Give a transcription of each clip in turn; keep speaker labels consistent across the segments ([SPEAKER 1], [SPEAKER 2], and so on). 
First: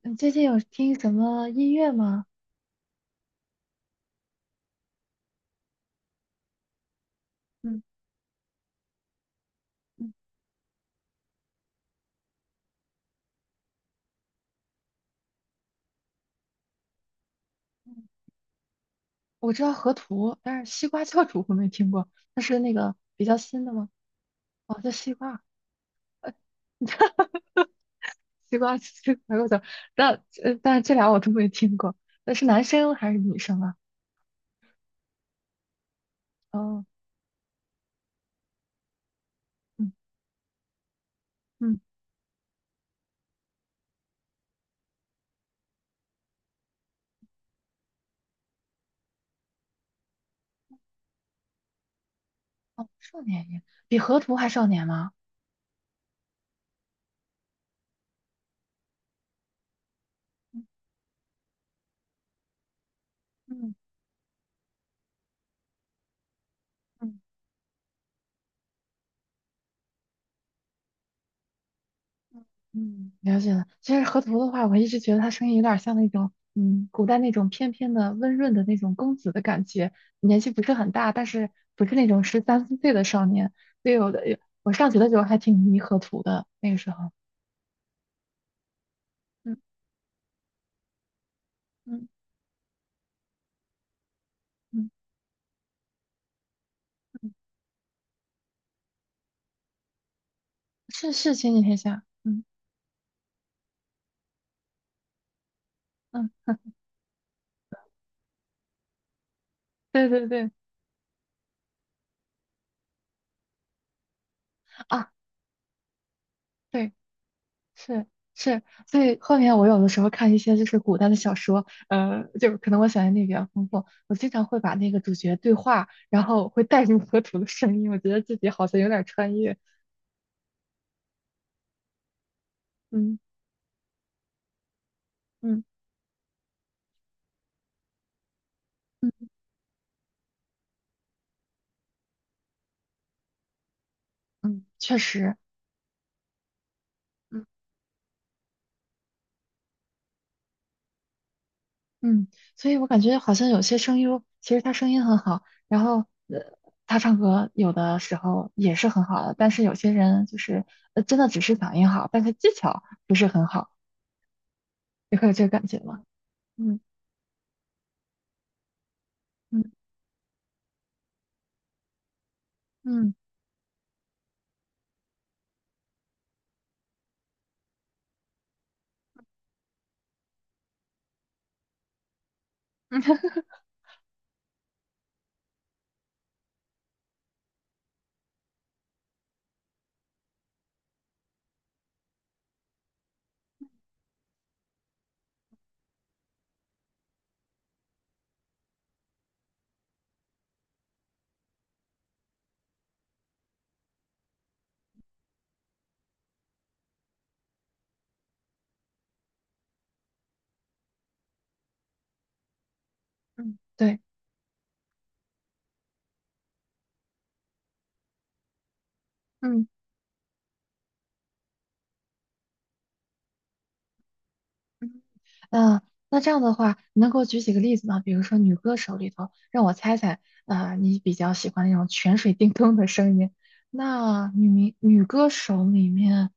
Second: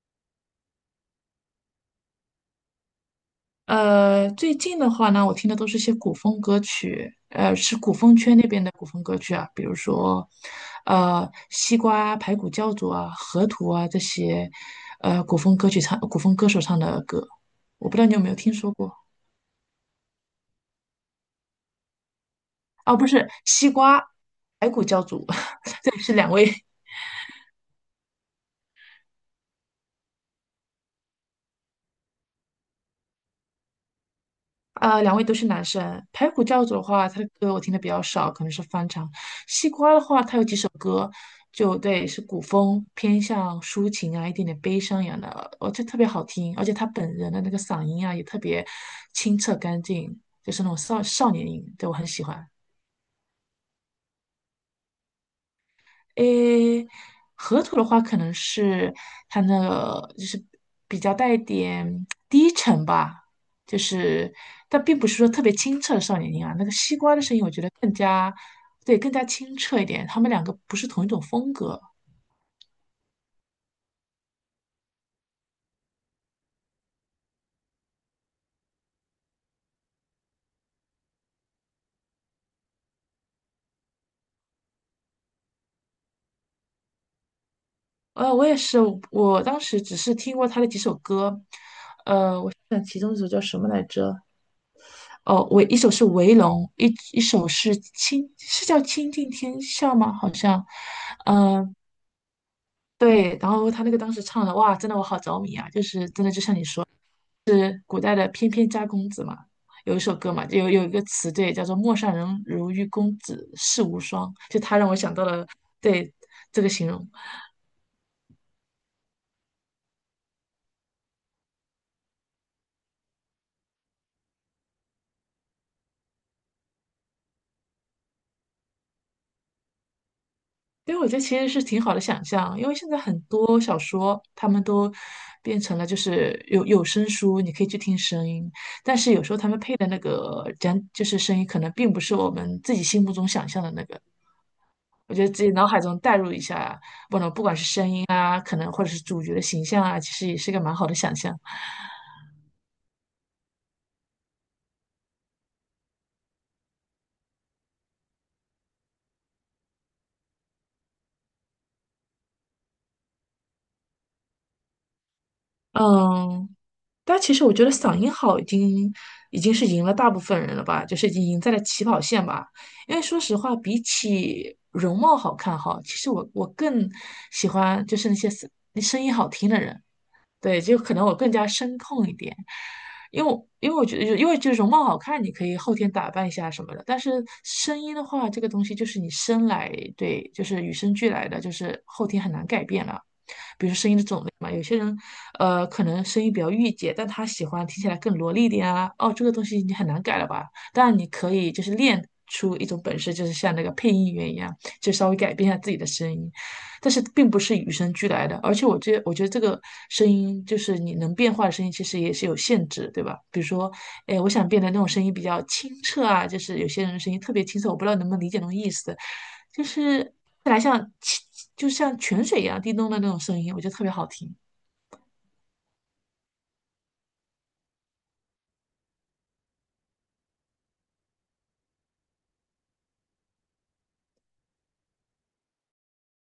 [SPEAKER 1] 你最近有听什么音乐吗？
[SPEAKER 2] 最近的话呢，我听的都是些古风歌曲，是
[SPEAKER 1] 嗯
[SPEAKER 2] 古风圈那边的古风歌曲啊，比如
[SPEAKER 1] 嗯
[SPEAKER 2] 说，西瓜、排骨教主啊、河图啊这些，古风歌手唱的歌，我
[SPEAKER 1] 嗯，
[SPEAKER 2] 不知道你有没有听说过
[SPEAKER 1] 我知道河图，但是西瓜教主我没听过，那是那
[SPEAKER 2] 啊？
[SPEAKER 1] 个
[SPEAKER 2] 不
[SPEAKER 1] 比
[SPEAKER 2] 是
[SPEAKER 1] 较新
[SPEAKER 2] 西
[SPEAKER 1] 的吗？
[SPEAKER 2] 瓜、排
[SPEAKER 1] 哦，
[SPEAKER 2] 骨
[SPEAKER 1] 叫
[SPEAKER 2] 教
[SPEAKER 1] 西
[SPEAKER 2] 主，
[SPEAKER 1] 瓜，
[SPEAKER 2] 这是两位
[SPEAKER 1] 西瓜，西瓜教主但但是这俩我都没听过。那是男生还是女生啊？
[SPEAKER 2] 两位都是男生。排骨教主的
[SPEAKER 1] 哦，
[SPEAKER 2] 话，他的歌我听的比较少，可能是翻唱。西
[SPEAKER 1] 嗯
[SPEAKER 2] 瓜的话，他有几首歌，就
[SPEAKER 1] 嗯，
[SPEAKER 2] 对，是古风，偏向抒情啊，一点点悲伤一样的，而且特别好听。而且他本人的那个嗓音啊，也特别清澈干净，就是那种少年音，对我很喜欢。
[SPEAKER 1] 哦，少年音，比河图还少年吗？
[SPEAKER 2] 诶，河图的话可能是它那个就是比较带一点低沉吧，
[SPEAKER 1] 嗯
[SPEAKER 2] 就是但并不是说特别清澈的少年音啊。那个西
[SPEAKER 1] 嗯
[SPEAKER 2] 瓜的声音，我觉得更加对，更加清澈一点。他们两个不是同一种风格。
[SPEAKER 1] 嗯，了解了。其实河图的话，我一直觉得他声音有点像那种，嗯，古代那种翩翩的、温润的那种公子的感觉，年纪不是很大，但是不是那种十三四岁的少年。对，以我的，我上学的时候还挺迷河图的，那个时候，
[SPEAKER 2] 我也是，我当
[SPEAKER 1] 嗯
[SPEAKER 2] 时只是听过他的几首歌，
[SPEAKER 1] 嗯
[SPEAKER 2] 但其中一首叫什么来着？
[SPEAKER 1] 嗯，
[SPEAKER 2] 哦，我一首是《围龙》，一一
[SPEAKER 1] 嗯，
[SPEAKER 2] 首是《清》，是叫《倾尽天下》吗？好像，
[SPEAKER 1] 是前几
[SPEAKER 2] 嗯、
[SPEAKER 1] 天下，
[SPEAKER 2] 对，然后他那个当时唱的，哇，真的我好着迷啊！就是
[SPEAKER 1] 嗯，
[SPEAKER 2] 真的，就像你说，是古代的翩翩家公子嘛，有一
[SPEAKER 1] 对
[SPEAKER 2] 首
[SPEAKER 1] 对
[SPEAKER 2] 歌嘛，
[SPEAKER 1] 对，
[SPEAKER 2] 有一个词对，叫做"陌上人如玉公子世无双"，就他让我
[SPEAKER 1] 啊，
[SPEAKER 2] 想到了对这个形
[SPEAKER 1] 对。
[SPEAKER 2] 容。
[SPEAKER 1] 是是，所以后面我有的时候看一些就是古代的小说，就是可能我想象力比较丰富，我经常会把那个主角对话，然后会带入河图的声音，我觉得自己好像有点穿越。
[SPEAKER 2] 因为我觉得其实是挺好的想象，因为现在
[SPEAKER 1] 嗯
[SPEAKER 2] 很多小说他们都变
[SPEAKER 1] 嗯
[SPEAKER 2] 成了就是有声书，你可以去听声音，但是有
[SPEAKER 1] 嗯
[SPEAKER 2] 时候他们配的那个讲就是声音，可能并不是我们自己心目中想象的那个。
[SPEAKER 1] 嗯，确
[SPEAKER 2] 我觉得
[SPEAKER 1] 实，
[SPEAKER 2] 自己脑海中代入一下。
[SPEAKER 1] 嗯
[SPEAKER 2] 啊，可能或者是主角的形象啊，其实也是个蛮好的想象。
[SPEAKER 1] 嗯，所以我感觉好像有些声优其实他声音很好，然后呃，他唱歌有的时候也是很好的，但是有些人就是真的只是嗓音好，但是技巧不是很好，你会有这个感觉吗？
[SPEAKER 2] 嗯，
[SPEAKER 1] 嗯
[SPEAKER 2] 但其实我觉得嗓音好已经已经是
[SPEAKER 1] 嗯
[SPEAKER 2] 赢了大部分人了吧，就是已经赢在了起跑线吧。因为
[SPEAKER 1] 嗯。
[SPEAKER 2] 说实话，比起容貌好看哈，其实我更喜欢就是那些声音好听的人。对，就可能我更加声控一点，因为我觉得，因为就容貌好看，你可以后天打扮一下什么的，但是声音的话，这个东西就是你生来，对，就是与生俱来的，就是后天很难改变了。比如说声音的种类嘛，有些人，可能声音比较御姐，但他喜欢听起来更萝莉一点啊。哦，这个东西你很难改了吧？当然你可以就是练出一种本事，就是像那个配音员一样，就稍微改变一下自己的声音。但是并不是与生俱来的，而且我觉得这个声音就是你能变化的声音，其实也是有限制，对吧？比如
[SPEAKER 1] 嗯，
[SPEAKER 2] 说，
[SPEAKER 1] 对，
[SPEAKER 2] 哎，我想变得那种声音比较清澈啊，就是有些人的声音特别清澈，我不知道能不能理解那种意思。
[SPEAKER 1] 嗯
[SPEAKER 2] 看来像清就像泉水一样叮咚的那种声音，我觉得特别好听。
[SPEAKER 1] 嗯，呃，那这样的话，你能给我举几个例子吗？比如说女歌手里头，让我猜猜，啊，你比较喜欢那种泉水叮咚的声音。那女歌手里面，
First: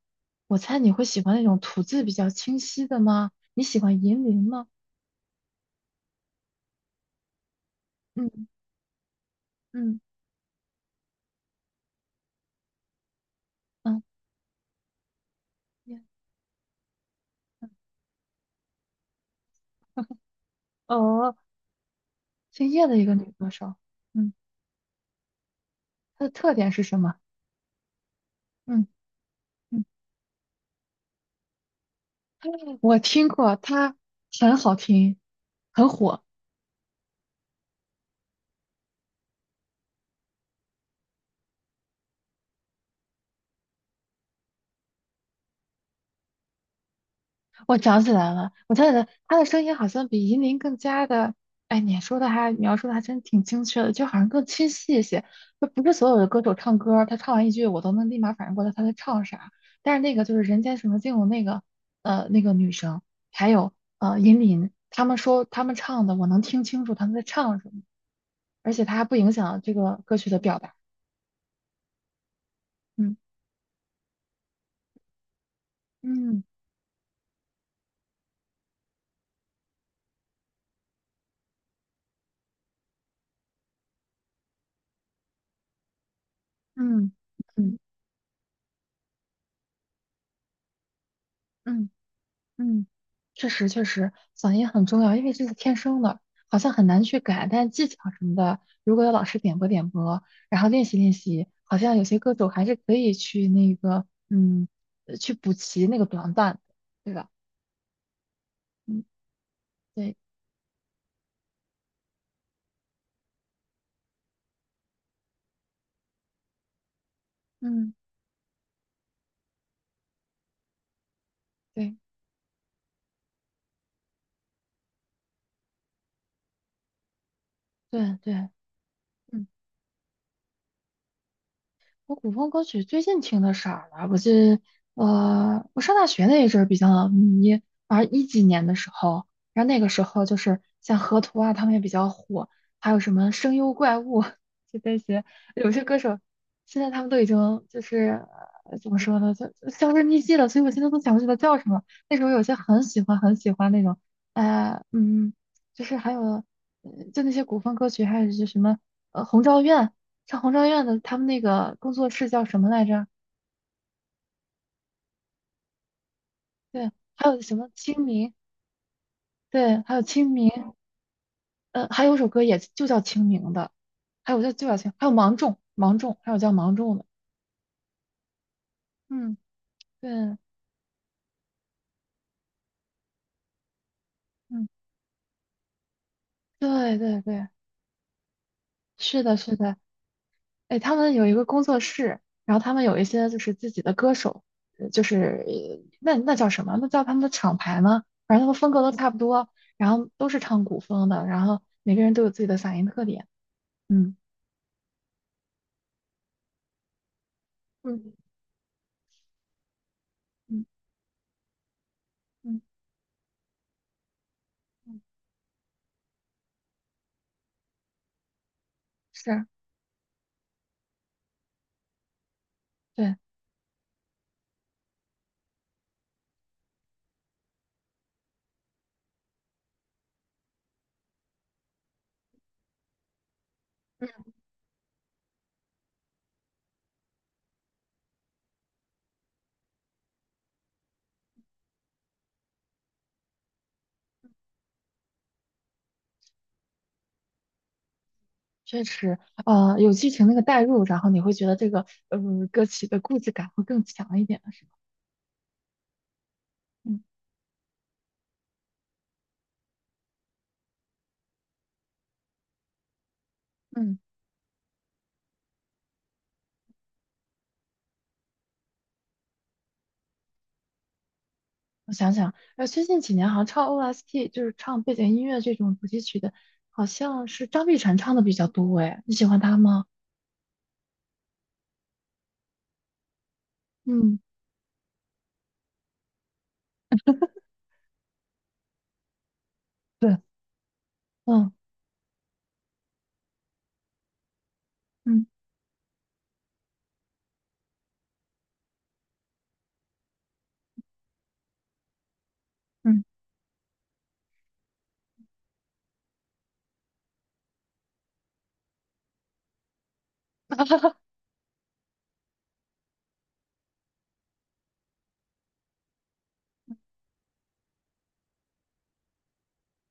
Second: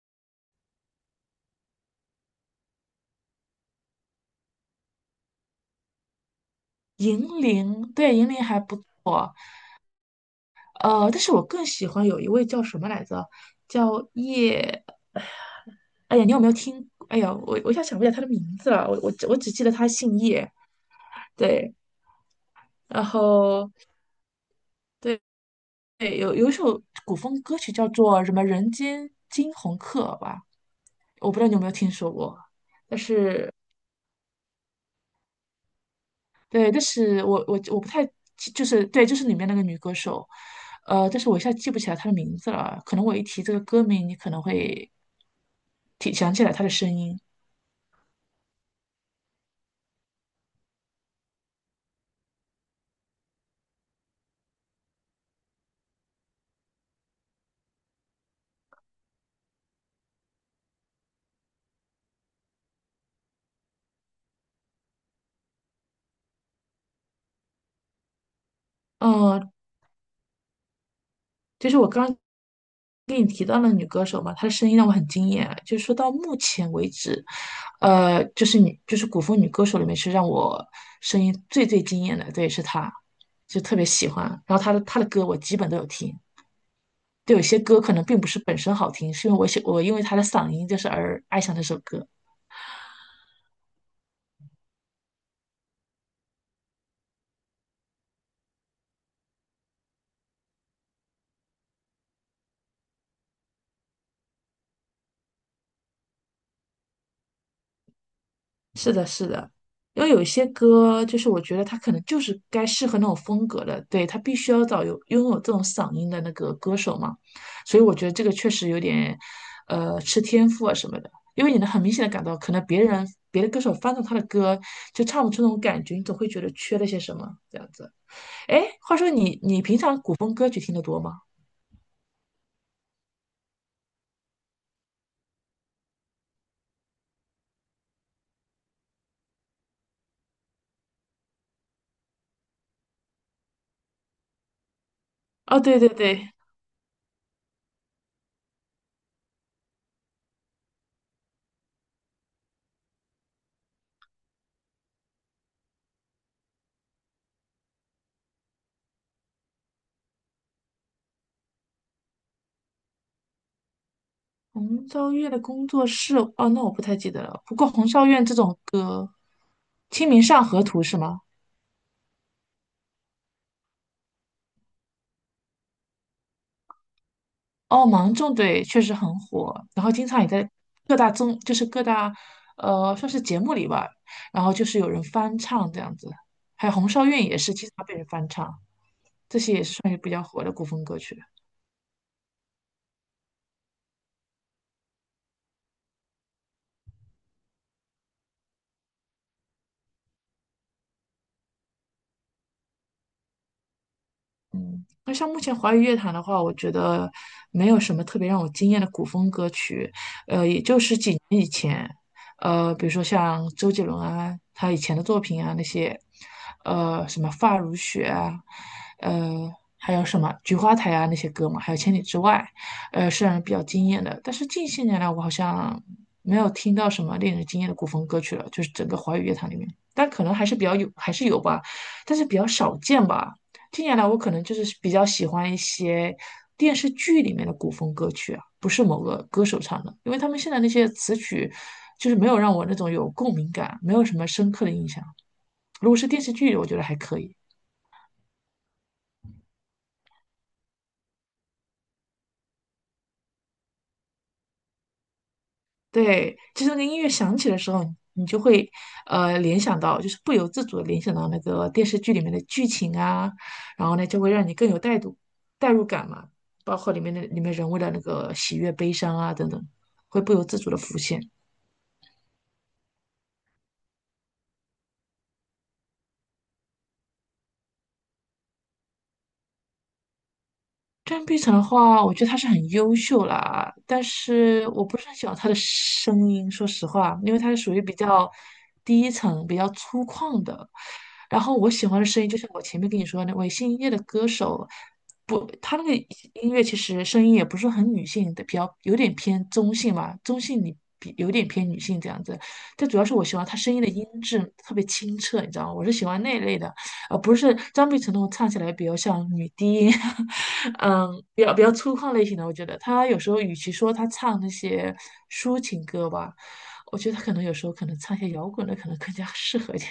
[SPEAKER 1] 我猜你会喜欢那种吐字比较清晰的吗？你喜欢银铃吗？
[SPEAKER 2] 银铃，对，银铃
[SPEAKER 1] 嗯
[SPEAKER 2] 还不错，
[SPEAKER 1] 嗯
[SPEAKER 2] 但是我更喜欢有一位叫什么来着，
[SPEAKER 1] 嗯，
[SPEAKER 2] 叫叶，
[SPEAKER 1] 叶，
[SPEAKER 2] 哎呀，你有没有听？哎呀，我
[SPEAKER 1] 嗯，
[SPEAKER 2] 我一下想不起来他的名字了，我只记得他姓叶，
[SPEAKER 1] 哦，
[SPEAKER 2] 对。
[SPEAKER 1] 姓叶的一
[SPEAKER 2] 然
[SPEAKER 1] 个女歌
[SPEAKER 2] 后
[SPEAKER 1] 手，嗯，
[SPEAKER 2] 对，对，
[SPEAKER 1] 她的
[SPEAKER 2] 有有
[SPEAKER 1] 特
[SPEAKER 2] 一
[SPEAKER 1] 点
[SPEAKER 2] 首
[SPEAKER 1] 是什么？
[SPEAKER 2] 古风歌曲叫做什么《人
[SPEAKER 1] 嗯
[SPEAKER 2] 间惊鸿
[SPEAKER 1] 嗯，
[SPEAKER 2] 客》吧，我不知道你有没有听说过，但
[SPEAKER 1] 我听
[SPEAKER 2] 是
[SPEAKER 1] 过，她很好听，很火。
[SPEAKER 2] 对，但是我不太记就是对，就是里面那个女歌手，但是我一下记不起来她的名字了，可能我一提这个歌名，你可能会想起来她的声音。
[SPEAKER 1] 我想起来了，我想起来，他的声音好像比银临更加的，哎，你说的还描述的还真挺精确的，就好像更清晰一些。就不是所有的歌手唱歌，他唱完一句我都能立马反应过来他在唱啥。但是那个就是《人间什么境》的那个，呃，那个女生，还有银临，他们说他们唱的，我能听清楚他们在唱什么，而且它还不影
[SPEAKER 2] 嗯，
[SPEAKER 1] 响这个歌曲的表达。
[SPEAKER 2] 就是我刚刚
[SPEAKER 1] 嗯
[SPEAKER 2] 跟你提到了女歌手嘛，她的声音让我很惊艳。就是说到目
[SPEAKER 1] 嗯
[SPEAKER 2] 前为止，就是女，就是古风女歌手里面是让我声音最惊艳的，对，是她，就特别喜欢。然后她的歌我基本都有听，
[SPEAKER 1] 嗯
[SPEAKER 2] 就有些
[SPEAKER 1] 嗯
[SPEAKER 2] 歌可能并不是本身好听，是因为我因为她的嗓音就是而爱上这首
[SPEAKER 1] 嗯。
[SPEAKER 2] 歌。
[SPEAKER 1] 嗯，确实，嗓音很重要，因为这是天生的，好像很难去改。但技巧什么的，如果有老师点拨点拨，然后练习练习，好像有些歌手还是可以去那个，去补齐那个短板的，对吧？
[SPEAKER 2] 是
[SPEAKER 1] 嗯，
[SPEAKER 2] 的，是的，因为
[SPEAKER 1] 对，
[SPEAKER 2] 有一些歌，就是我觉得他可能就是该适合那种风格的，对，他必须要找拥有这种嗓音的那个歌手嘛，所以
[SPEAKER 1] 嗯，
[SPEAKER 2] 我觉得这个确实有点，吃天赋啊什么的，因为你能很明
[SPEAKER 1] 对，
[SPEAKER 2] 显的感到，可能别的歌手翻唱他的歌就唱不出那种感觉，你总会觉得缺了些什么这样子。
[SPEAKER 1] 对对，
[SPEAKER 2] 哎，话说你
[SPEAKER 1] 嗯。
[SPEAKER 2] 平常古风歌曲听得多吗？
[SPEAKER 1] 我古风歌曲最近听的少了，我上大学那一阵儿比较迷，反正一几年的时候，然后那个时候就是像河图啊，他们也比较火，还有什么声优怪物，就那些
[SPEAKER 2] 哦，
[SPEAKER 1] 有
[SPEAKER 2] 对
[SPEAKER 1] 些
[SPEAKER 2] 对
[SPEAKER 1] 歌手，
[SPEAKER 2] 对，
[SPEAKER 1] 现在他们都已经就是呃怎么说呢，就就销声匿迹了，所以我现在都想不起来叫什么。那时候有些很喜欢很喜欢那种，呃嗯，就是还有呃就那些古风歌曲，还有就是什么《红昭愿》。像红昭愿的他们那个工作室叫什么来着？
[SPEAKER 2] 红昭愿的工作室，哦，那我不
[SPEAKER 1] 对，
[SPEAKER 2] 太记得
[SPEAKER 1] 还有
[SPEAKER 2] 了。不
[SPEAKER 1] 什么
[SPEAKER 2] 过红
[SPEAKER 1] 清
[SPEAKER 2] 昭愿
[SPEAKER 1] 明？
[SPEAKER 2] 这种歌，呃
[SPEAKER 1] 对，还有
[SPEAKER 2] 《清明
[SPEAKER 1] 清
[SPEAKER 2] 上
[SPEAKER 1] 明，
[SPEAKER 2] 河图》是吗？
[SPEAKER 1] 呃，还有一首歌也就叫清明的，还有叫清，还有芒种，芒种，还有叫芒种的，
[SPEAKER 2] 哦，芒种对，确实很
[SPEAKER 1] 嗯，
[SPEAKER 2] 火，然后经
[SPEAKER 1] 对，
[SPEAKER 2] 常也在各大综，就是各大算是节目里吧，然后就
[SPEAKER 1] 嗯，
[SPEAKER 2] 是有人翻唱这样子。还有红
[SPEAKER 1] 对
[SPEAKER 2] 昭
[SPEAKER 1] 对
[SPEAKER 2] 愿也
[SPEAKER 1] 对，
[SPEAKER 2] 是经常被人翻唱，
[SPEAKER 1] 是的，
[SPEAKER 2] 这些
[SPEAKER 1] 是
[SPEAKER 2] 也是
[SPEAKER 1] 的，
[SPEAKER 2] 算是比较火的古
[SPEAKER 1] 哎，
[SPEAKER 2] 风
[SPEAKER 1] 他
[SPEAKER 2] 歌
[SPEAKER 1] 们
[SPEAKER 2] 曲。
[SPEAKER 1] 有一个工作室，然后他们有一些就是自己的歌手，呃就是呃那那叫什么？那叫他们的厂牌吗？反正他们风格都差不多，然后都是唱古风的，然后每个人都有自己的嗓音特点，嗯
[SPEAKER 2] 那像目前华语乐坛的话，我觉得没有什么
[SPEAKER 1] 嗯。
[SPEAKER 2] 特别让我惊艳的古风歌曲。也
[SPEAKER 1] 嗯。
[SPEAKER 2] 就是几年以前，
[SPEAKER 1] 嗯
[SPEAKER 2] 比如说像周杰伦啊，他以前
[SPEAKER 1] 嗯，
[SPEAKER 2] 的作品啊那些，什么《发如雪》啊，
[SPEAKER 1] 是啊，
[SPEAKER 2] 还有什么《菊花台》啊那些歌嘛，还有《千里之外》，
[SPEAKER 1] 对，
[SPEAKER 2] 是让人比较惊艳的。但是近些年来，我好像没有听到什么令人惊艳的古风歌曲了，就是整个华语乐坛里面，但可能还是比较有，还是有吧，但是比较少见吧。近年来我
[SPEAKER 1] 嗯，
[SPEAKER 2] 可能就是比较喜欢一些电视剧里面的古风歌曲啊，不是某个歌手唱的，因为他们现在那些词曲就是没有让我那种有共鸣感，没有什么深刻的印象。如果是电视剧，我觉得还可以。
[SPEAKER 1] 确实，有剧情那个代入，然后你会觉得这个歌曲的故事感会更强一点，是吧？
[SPEAKER 2] 对，就是那个音
[SPEAKER 1] 嗯
[SPEAKER 2] 乐响起的时候，你就会联想到，就是不由自主的联想到那个电视剧里面的剧情啊，然后
[SPEAKER 1] 嗯，
[SPEAKER 2] 呢就会让你更有代入感嘛，包括里面人物的那个喜悦、悲伤啊等等，会不由自主的浮现。
[SPEAKER 1] 我想想，呃，最近几年好像唱 OST 就是唱背景音乐这种主题曲的，好像是张碧晨唱的比较多，哎，你喜欢他吗？
[SPEAKER 2] 张碧晨的话，我觉得她是很优秀啦，但
[SPEAKER 1] 嗯，
[SPEAKER 2] 是我不是很喜欢她的声音，说实话，因为她是属于比较低沉、比较粗
[SPEAKER 1] 对，
[SPEAKER 2] 犷的。然
[SPEAKER 1] 嗯
[SPEAKER 2] 后我喜欢的声音，就像我前面跟你说的那位姓叶的歌手，
[SPEAKER 1] 嗯
[SPEAKER 2] 不，他那个音乐其实声音也不是很女性的，比较有点偏中性嘛，中性你比有点偏女性这样子。但主
[SPEAKER 1] 嗯，
[SPEAKER 2] 要是我喜欢他声音的音质特别清澈，你知道吗？我是喜欢那一类的。啊，不是张碧晨的，唱起来比较像女低音，嗯，比较粗犷类型的。我觉得她有时候与其说她唱那些抒情歌吧，我觉得她可能有时候可能唱一些摇滚的可能更加适合一点。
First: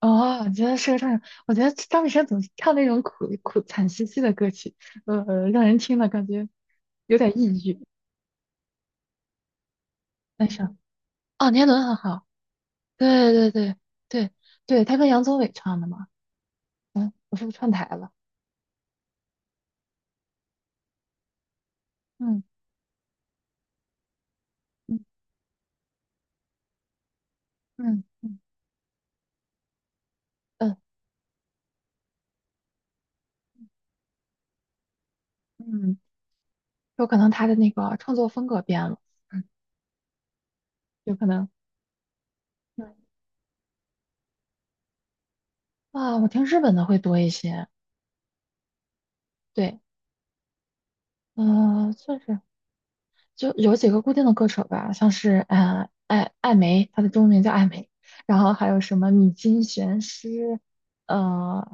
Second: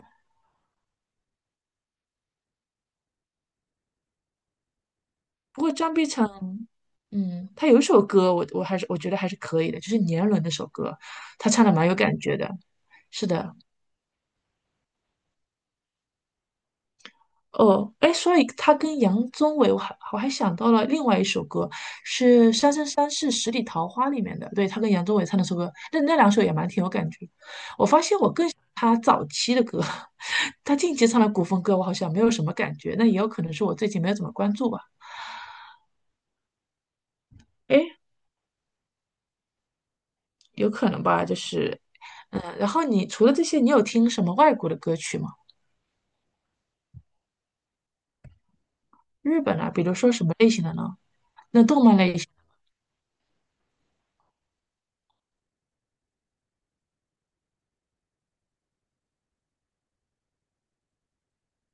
[SPEAKER 1] 哦，你觉得是个唱手，我觉得张碧晨总是唱那种苦苦惨兮兮的歌曲，
[SPEAKER 2] 不
[SPEAKER 1] 让
[SPEAKER 2] 过
[SPEAKER 1] 人
[SPEAKER 2] 张
[SPEAKER 1] 听
[SPEAKER 2] 碧
[SPEAKER 1] 了感
[SPEAKER 2] 晨，
[SPEAKER 1] 觉有点
[SPEAKER 2] 嗯，她
[SPEAKER 1] 抑
[SPEAKER 2] 有一
[SPEAKER 1] 郁，
[SPEAKER 2] 首歌我还是我觉得还是可以的，就是《年轮》
[SPEAKER 1] 但
[SPEAKER 2] 那首
[SPEAKER 1] 是。
[SPEAKER 2] 歌，
[SPEAKER 1] 哦，
[SPEAKER 2] 她唱
[SPEAKER 1] 年
[SPEAKER 2] 的
[SPEAKER 1] 轮
[SPEAKER 2] 蛮有
[SPEAKER 1] 很
[SPEAKER 2] 感
[SPEAKER 1] 好，
[SPEAKER 2] 觉的。是
[SPEAKER 1] 对对
[SPEAKER 2] 的，
[SPEAKER 1] 对对对，他跟杨宗纬唱的嘛。嗯，我是不是串台
[SPEAKER 2] 哦，
[SPEAKER 1] 了？
[SPEAKER 2] 哎，所以他跟杨宗纬，我还想到了另外一首歌，
[SPEAKER 1] 嗯
[SPEAKER 2] 是《三生三世十里桃花》里面的，对，他跟杨宗
[SPEAKER 1] 嗯
[SPEAKER 2] 纬唱那首歌，那两首也蛮挺有感觉。我发
[SPEAKER 1] 嗯
[SPEAKER 2] 现我
[SPEAKER 1] 嗯
[SPEAKER 2] 更喜欢他早期的歌，
[SPEAKER 1] 嗯
[SPEAKER 2] 他近期唱的古风歌我好像没有什么感觉，那也有可能是我最近没有怎么关注吧，
[SPEAKER 1] 嗯，有可能他的那
[SPEAKER 2] 哎，
[SPEAKER 1] 个创作风格变了，嗯，
[SPEAKER 2] 有可能
[SPEAKER 1] 有
[SPEAKER 2] 吧，
[SPEAKER 1] 可
[SPEAKER 2] 就
[SPEAKER 1] 能。
[SPEAKER 2] 是，嗯，然后
[SPEAKER 1] 嗯
[SPEAKER 2] 你除了这些，你有听什么外国的歌曲吗？
[SPEAKER 1] 啊，我听日本的会多一些。
[SPEAKER 2] 日本啊，
[SPEAKER 1] 对，
[SPEAKER 2] 比如说什么类型的呢？那动漫类。
[SPEAKER 1] 算
[SPEAKER 2] 型？
[SPEAKER 1] 是。就有几个固定的歌手吧，像是艾梅，她的中文名叫艾梅，然后还有什么米津玄师，呃，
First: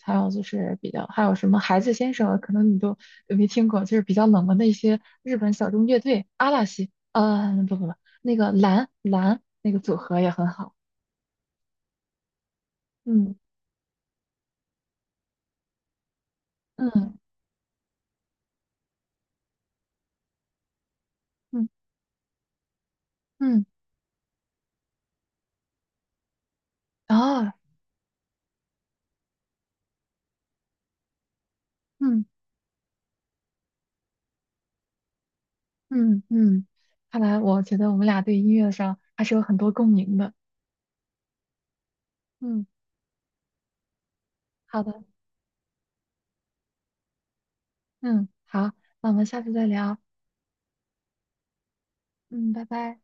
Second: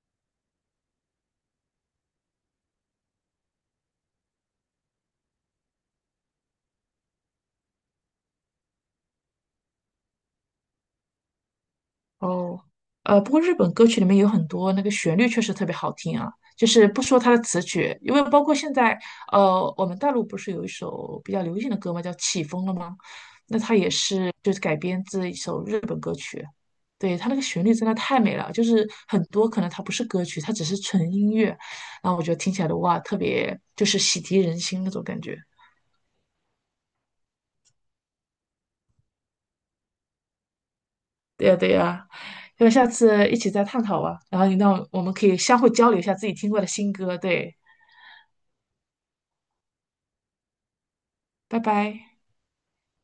[SPEAKER 1] 还有就是比较还有什么孩子先生，可能你都没听过，就是比较冷门的一些日本小众乐队阿拉西，呃，不不不，那个蓝蓝那个组合也很好，
[SPEAKER 2] 哦，不
[SPEAKER 1] 嗯
[SPEAKER 2] 过日本歌曲里面有很多那个旋律确实特别好听啊，就是不
[SPEAKER 1] 嗯
[SPEAKER 2] 说它的词曲，因为包括现在，我们大陆不是有一首比较流
[SPEAKER 1] 嗯
[SPEAKER 2] 行的歌嘛，叫《起风了》吗？那
[SPEAKER 1] 嗯，
[SPEAKER 2] 它也是就是改编自一首日本歌曲，对，它那个
[SPEAKER 1] 啊
[SPEAKER 2] 旋律真的太美了，就是很多可能它不是歌曲，它只是纯音乐，然后我
[SPEAKER 1] 嗯
[SPEAKER 2] 觉得听起来的哇，特别就是洗涤人心那种感觉。
[SPEAKER 1] 嗯嗯，看来我觉得我们俩对音乐上还是有很多共鸣的，
[SPEAKER 2] 对呀，对呀，
[SPEAKER 1] 嗯。
[SPEAKER 2] 要不下次一起再探讨吧，然后你
[SPEAKER 1] 好
[SPEAKER 2] 让
[SPEAKER 1] 的。
[SPEAKER 2] 我们可以相互交流一下自己听过的新歌，对。
[SPEAKER 1] 嗯，好，那我们下次再聊。
[SPEAKER 2] 拜拜。
[SPEAKER 1] 嗯，拜拜。